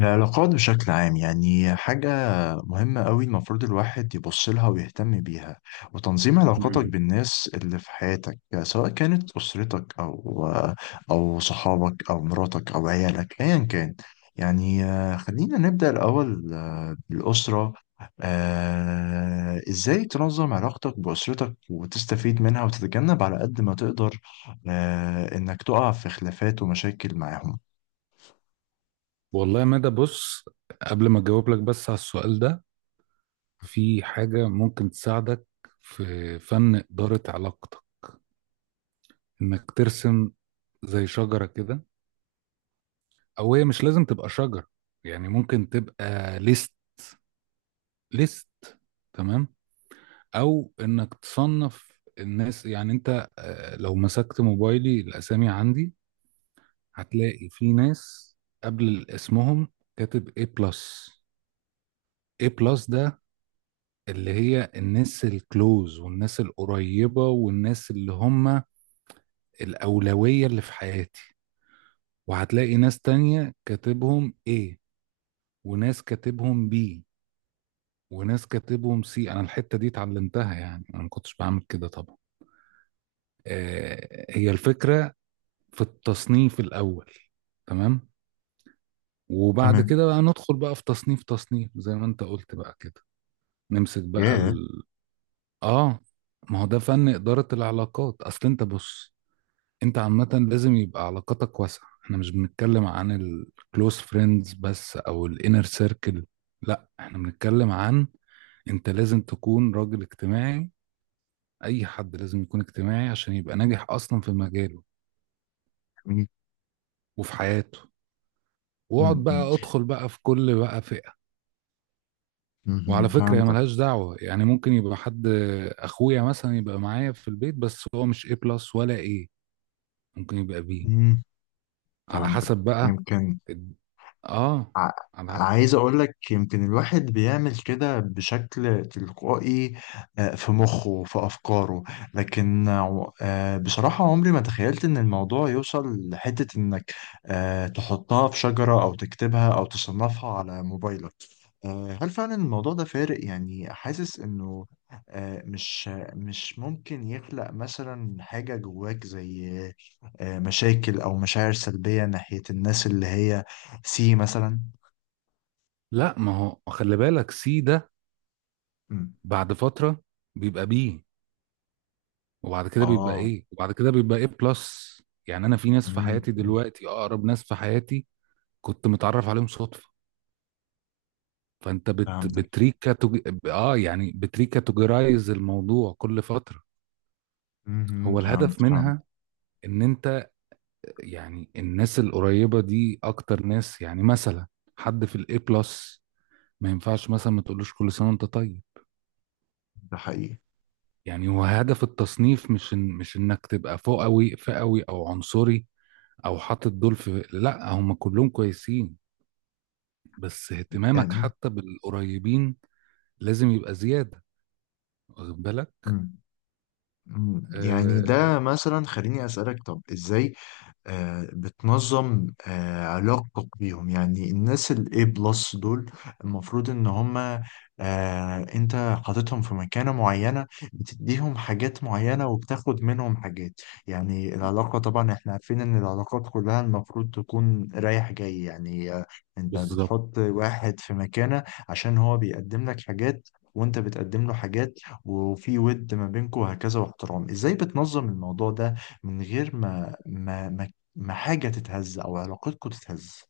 العلاقات بشكل عام يعني حاجة مهمة قوي. المفروض الواحد يبص لها ويهتم بيها، وتنظيم علاقاتك مم. بالناس اللي في حياتك سواء كانت أسرتك أو صحابك أو مراتك أو عيالك أيا كان. يعني خلينا نبدأ الأول بالأسرة. إزاي تنظم علاقتك بأسرتك وتستفيد منها وتتجنب على قد ما تقدر إنك تقع في خلافات ومشاكل معاهم. والله يا مدى بص، قبل ما اجاوب لك بس على السؤال ده، في حاجة ممكن تساعدك في فن إدارة علاقتك، انك ترسم زي شجرة كده، او هي مش لازم تبقى شجرة. يعني ممكن تبقى ليست، ليست تمام او انك تصنف الناس. يعني انت لو مسكت موبايلي الاسامي عندي، هتلاقي في ناس قبل اسمهم كاتب A بلس. A بلس ده اللي هي الناس الكلوز والناس القريبة والناس اللي هم الأولوية اللي في حياتي. وهتلاقي ناس تانية كاتبهم ايه، وناس كاتبهم بي، وناس كاتبهم سي. أنا الحتة دي اتعلمتها، يعني أنا ما كنتش بعمل كده طبعا. آه، هي الفكرة في التصنيف الأول، تمام. وبعد تمام. كده بقى ندخل بقى في تصنيف تصنيف زي ما أنت قلت بقى كده. نمسك بقى ياه. آه، ما هو ده فن إدارة العلاقات. أصل أنت بص، انت عامة لازم يبقى علاقاتك واسعة. احنا مش بنتكلم عن الكلوز فريندز بس او الانر سيركل، لا احنا بنتكلم عن انت لازم تكون راجل اجتماعي. اي حد لازم يكون اجتماعي عشان يبقى ناجح اصلا في مجاله وفي حياته. واقعد مم. بقى ادخل بقى في كل بقى فئة. وعلى مم. فكرة هي فهمتك. ملهاش دعوة، يعني ممكن يبقى حد اخويا مثلا يبقى معايا في البيت بس هو مش ايه بلس ولا ايه، ممكن يبقى بي مم. على فهمتك. حسب بقى. يمكن اه، ع... على، عايز اقول لك يمكن الواحد بيعمل كده بشكل تلقائي. في مخه، في افكاره. لكن بصراحة عمري ما تخيلت ان الموضوع يوصل لحتة انك تحطها في شجرة او تكتبها او تصنفها على موبايلك. هل فعلا الموضوع ده فارق؟ يعني حاسس انه مش ممكن يخلق مثلا حاجة جواك زي مشاكل او مشاعر سلبية ناحية الناس اللي هي سي مثلا. لا ما هو خلي بالك سي ده مم. بعد فترة بيبقى بي، وبعد كده بيبقى اه. ايه، وبعد كده بيبقى ايه بلس. يعني انا في ناس في مم. حياتي مم. دلوقتي اقرب ناس في حياتي كنت متعرف عليهم صدفة. فانت فهمتك. بتريكاتوج، اه، يعني بتريكاتوجرايز الموضوع كل فترة. مم. هو فهمت الهدف فهمت. منها ان انت، يعني الناس القريبة دي اكتر ناس، يعني مثلا حد في الاي بلس ما ينفعش مثلا ما تقولوش كل سنة وانت طيب. ده حقيقي يعني هو هدف التصنيف مش إن، مش انك تبقى فوقوي فئوي او عنصري او حاطط دول في، لا هم كلهم كويسين، بس اهتمامك يعني. حتى بالقريبين لازم يبقى زيادة، واخد بالك. مم. مم. يعني آه، ده مثلا، خليني اسألك طب ازاي بتنظم علاقتك بيهم؟ يعني الناس الاي بلس دول المفروض ان هما انت حاططهم في مكانة معينة، بتديهم حاجات معينة وبتاخد منهم حاجات. يعني العلاقة طبعا احنا عارفين ان العلاقات كلها المفروض تكون رايح جاي. يعني انت بالظبط. بتحط واحد في مكانة عشان هو بيقدم لك حاجات، وانت بتقدم له حاجات، وفي ود ما بينكم وهكذا واحترام. ازاي بتنظم الموضوع ده من غير ما حاجة تتهز أو علاقتكم تتهز؟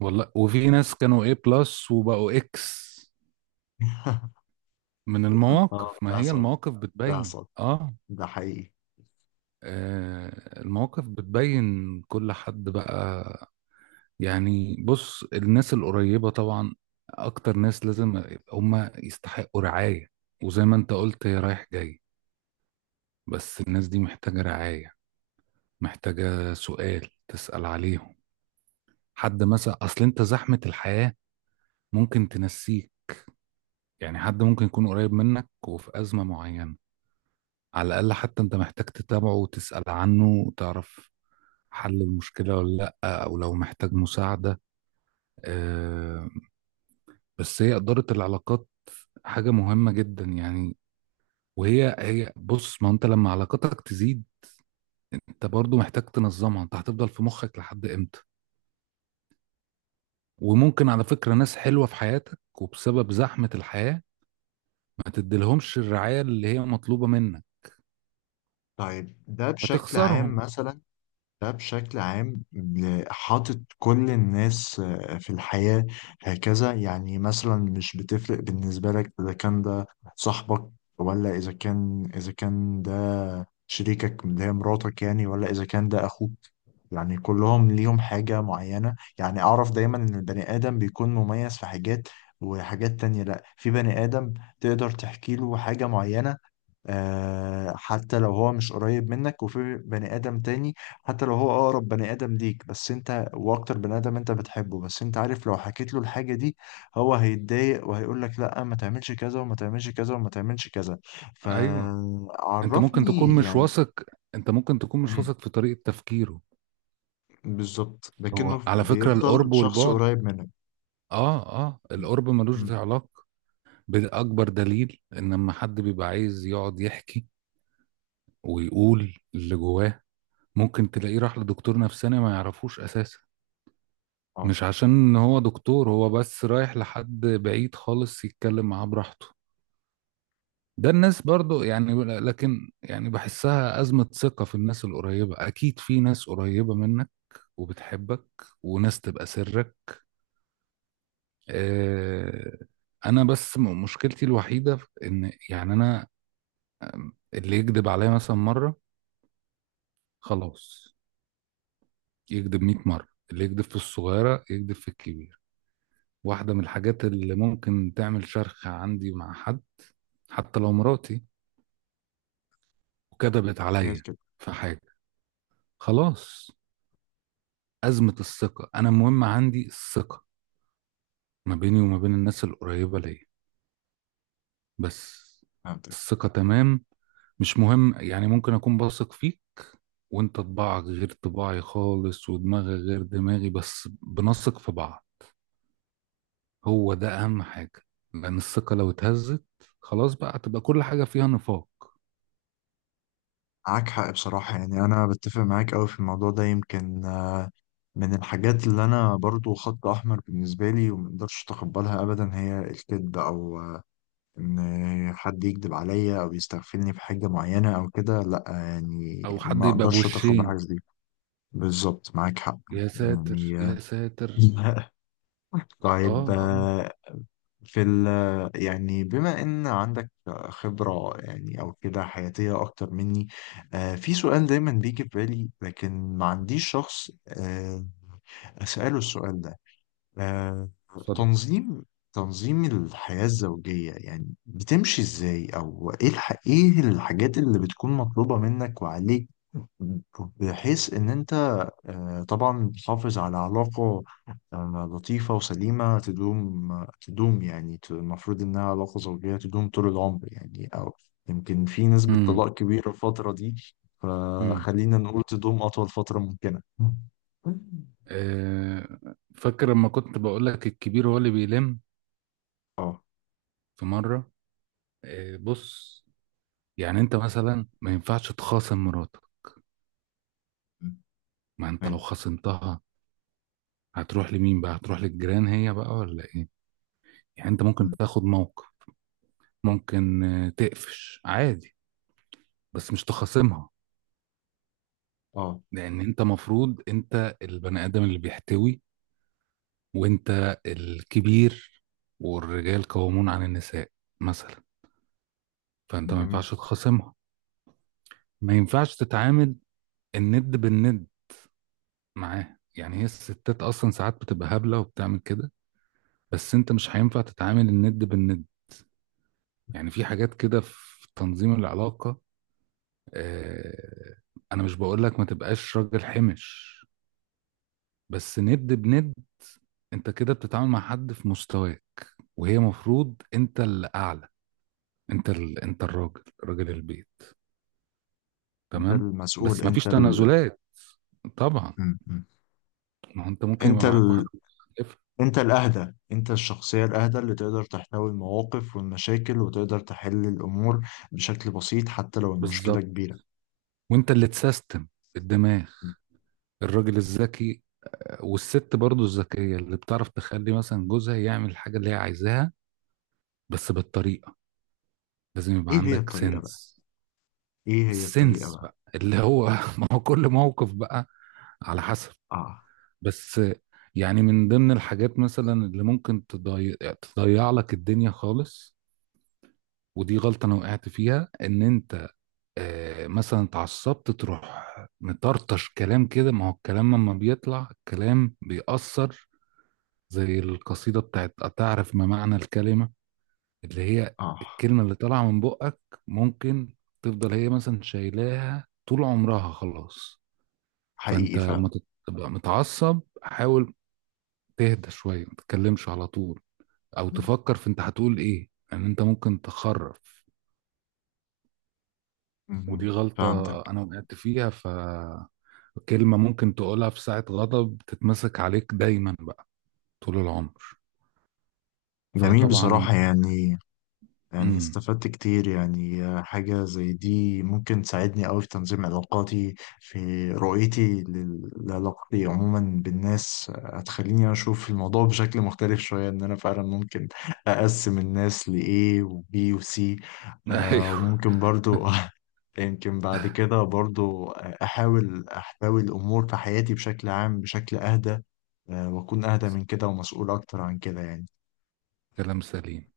والله وفي ناس كانوا ايه بلس وبقوا اكس. من اه، المواقف، ده ما هي حصل. المواقف ده بتبين حصل. ده حقيقي. آه، المواقف بتبين كل حد بقى. يعني بص، الناس القريبة طبعا أكتر ناس لازم هم يستحقوا رعاية. وزي ما أنت قلت هي رايح جاي، بس الناس دي محتاجة رعاية، محتاجة سؤال تسأل عليهم. حد مثلا، أصل أنت زحمة الحياة ممكن تنسيك. يعني حد ممكن يكون قريب منك وفي أزمة معينة، على الأقل حتى أنت محتاج تتابعه وتسأل عنه وتعرف حل المشكلة ولا لأ، أو لو محتاج مساعدة. آه، بس هي إدارة العلاقات حاجة مهمة جدا يعني. وهي بص، ما انت لما علاقتك تزيد انت برضو محتاج تنظمها. انت هتفضل في مخك لحد امتى؟ وممكن على فكرة ناس حلوة في حياتك وبسبب زحمة الحياة ما تديلهمش الرعاية اللي هي مطلوبة منك، طيب، ده بشكل عام فتخسرهم. مثلا. ده بشكل عام حاطط كل الناس في الحياة هكذا. يعني مثلا مش بتفرق بالنسبة لك إذا كان ده صاحبك، ولا إذا كان ده شريكك اللي هي مراتك يعني، ولا إذا كان ده أخوك. يعني كلهم ليهم حاجة معينة. يعني أعرف دايما إن البني آدم بيكون مميز في حاجات، وحاجات تانية لأ. في بني آدم تقدر تحكي له حاجة معينة حتى لو هو مش قريب منك، وفي بني آدم تاني حتى لو هو أقرب بني آدم ليك، بس أنت وأكتر بني آدم أنت بتحبه، بس أنت عارف لو حكيت له الحاجة دي هو هيتضايق وهيقول لك لأ ما تعملش كذا وما تعملش كذا وما تعملش كذا. ايوه، انت ممكن تكون فعرفني مش يعني. واثق، انت ممكن تكون مش مم. واثق في طريقة تفكيره. بالظبط، هو لكنه على فكرة بيفضل القرب شخص والبعد، قريب منك. اه، اه، مم. القرب ملوش، مم. ده علاقة بأكبر دليل ان لما حد بيبقى عايز يقعد يحكي ويقول اللي جواه، ممكن تلاقيه راح لدكتور نفساني ما يعرفوش اساسا. اه. مش عشان ان هو دكتور، هو بس رايح لحد بعيد خالص يتكلم معاه براحته. ده الناس برضو يعني، لكن يعني بحسها أزمة ثقة في الناس القريبة. أكيد في ناس قريبة منك وبتحبك وناس تبقى سرك. آه، أنا بس مشكلتي الوحيدة في إن يعني أنا، اللي يكذب عليا مثلا مرة، خلاص، يكذب 100 مرة. اللي يكذب في الصغيرة يكذب في الكبيرة. واحدة من الحاجات اللي ممكن تعمل شرخ عندي مع حد، حتى لو مراتي وكذبت هي عليا كده. في حاجة، خلاص. أزمة الثقة، أنا المهم عندي الثقة ما بيني وما بين الناس القريبة ليا، بس. فهمتك. الثقة تمام، مش مهم، يعني ممكن أكون بثق فيك وأنت طباعك غير طباعي خالص ودماغي غير دماغي، بس بنثق في بعض، هو ده أهم حاجة. لأن الثقة لو اتهزت، خلاص بقى هتبقى كل حاجة فيها نفاق. معاك حق بصراحة. يعني أنا بتفق معاك أوي في الموضوع ده. يمكن من الحاجات اللي أنا برضو خط أحمر بالنسبة لي ومقدرش أتقبلها أبدا هي الكذب، أو إن حد يكذب عليا أو يستغفلني في حاجة معينة أو كده. لأ يعني أو حد ما يبقى أقدرش أتقبل حاجة بوشين، زي دي. بالظبط، معاك حق. يا ساتر يعني يا ساتر. اه طيب اه. في ال يعني بما ان عندك خبرة يعني او كده حياتية اكتر مني. في سؤال دايما بيجي في بالي لكن ما عنديش شخص اسأله السؤال ده. آه، صد. تنظيم الحياة الزوجية يعني بتمشي ازاي، او ايه ايه الحاجات اللي بتكون مطلوبة منك وعليك؟ بحيث ان انت طبعا تحافظ على علاقة لطيفة وسليمة تدوم. يعني المفروض إنها علاقة زوجية تدوم طول العمر يعني، أو يمكن في نسبة امم. طلاق كبيرة الفترة دي. امم. فخلينا نقول تدوم أطول فترة ممكنة. آه، فاكر لما كنت بقول لك الكبير هو اللي بيلم؟ اه. في مره، آه، بص، يعني انت مثلا ما ينفعش تخاصم مراتك. ما انت لو تمام. خاصمتها هتروح لمين بقى؟ هتروح للجيران هي بقى ولا ايه؟ يعني انت ممكن تاخد موقف، ممكن تقفش عادي، بس مش تخاصمها. اه. لان انت مفروض انت البني ادم اللي بيحتوي، وانت الكبير، والرجال قوامون عن النساء مثلا. فانت ما جميل. ينفعش تخاصمها، ما ينفعش تتعامل الند بالند معاها. يعني هي الستات اصلا ساعات بتبقى هبله وبتعمل كده، بس انت مش هينفع تتعامل الند بالند. يعني في حاجات كده في تنظيم العلاقه، آه، انا مش بقول لك ما تبقاش راجل حمش، بس ند بند انت كده بتتعامل مع حد في مستواه، وهي مفروض انت اللي اعلى. انت انت الراجل، راجل البيت، انت تمام. المسؤول. بس ما فيش تنازلات، طبعا. م- م. ما هو انت ممكن انت يبقى معاك واحد ال... مختلفة. انت الاهدى، انت الشخصية الاهدى اللي تقدر تحتوي المواقف والمشاكل وتقدر تحل الامور بشكل بسيط حتى لو المشكلة بالظبت. كبيرة. وانت اللي تسيستم الدماغ، الراجل الذكي، والست برضو الذكية اللي بتعرف تخلي مثلا جوزها يعمل الحاجة اللي هي عايزاها، بس بالطريقة. لازم يبقى ايه هي عندك الطريقة بقى؟ سنس. ايه هي الطريقة السنس بقى؟ بقى اللي هو ما هو كل موقف بقى على حسب. اه. بس يعني من ضمن الحاجات مثلا اللي ممكن تضيع، تضيع لك الدنيا خالص، ودي غلطة انا وقعت فيها، ان انت مثلا اتعصبت تروح مطرطش كلام كده. ما هو الكلام لما بيطلع الكلام بيأثر، زي القصيدة بتاعت أتعرف ما معنى الكلمة، اللي هي اه. الكلمة اللي طالعة من بقك ممكن تفضل هي مثلا شايلاها طول عمرها، خلاص. حقيقي فأنت لما فعلا. تبقى متعصب حاول تهدى شوية، ما تتكلمش على طول، أو تفكر في أنت هتقول إيه. لأن يعني أنت ممكن تخرف. ودي مهم. فهمتك. غلطة أنا وقعت فيها، فكلمة ممكن تقولها في ساعة غضب تتمسك عليك دايما بقى طول العمر. جميل فطبعا. بصراحة يعني. يعني امم. استفدت كتير. يعني حاجة زي دي ممكن تساعدني أوي في تنظيم علاقاتي، في رؤيتي لعلاقتي عموما بالناس. هتخليني أشوف الموضوع بشكل مختلف شوية، إن أنا فعلا ممكن أقسم الناس لإيه وبي وسي. أيوه. وممكن برضو يمكن بعد كده برضو أحاول أحتوي الأمور في حياتي بشكل عام بشكل أهدى. وأكون أهدى من كده ومسؤول أكتر عن كده يعني. كلام سليم.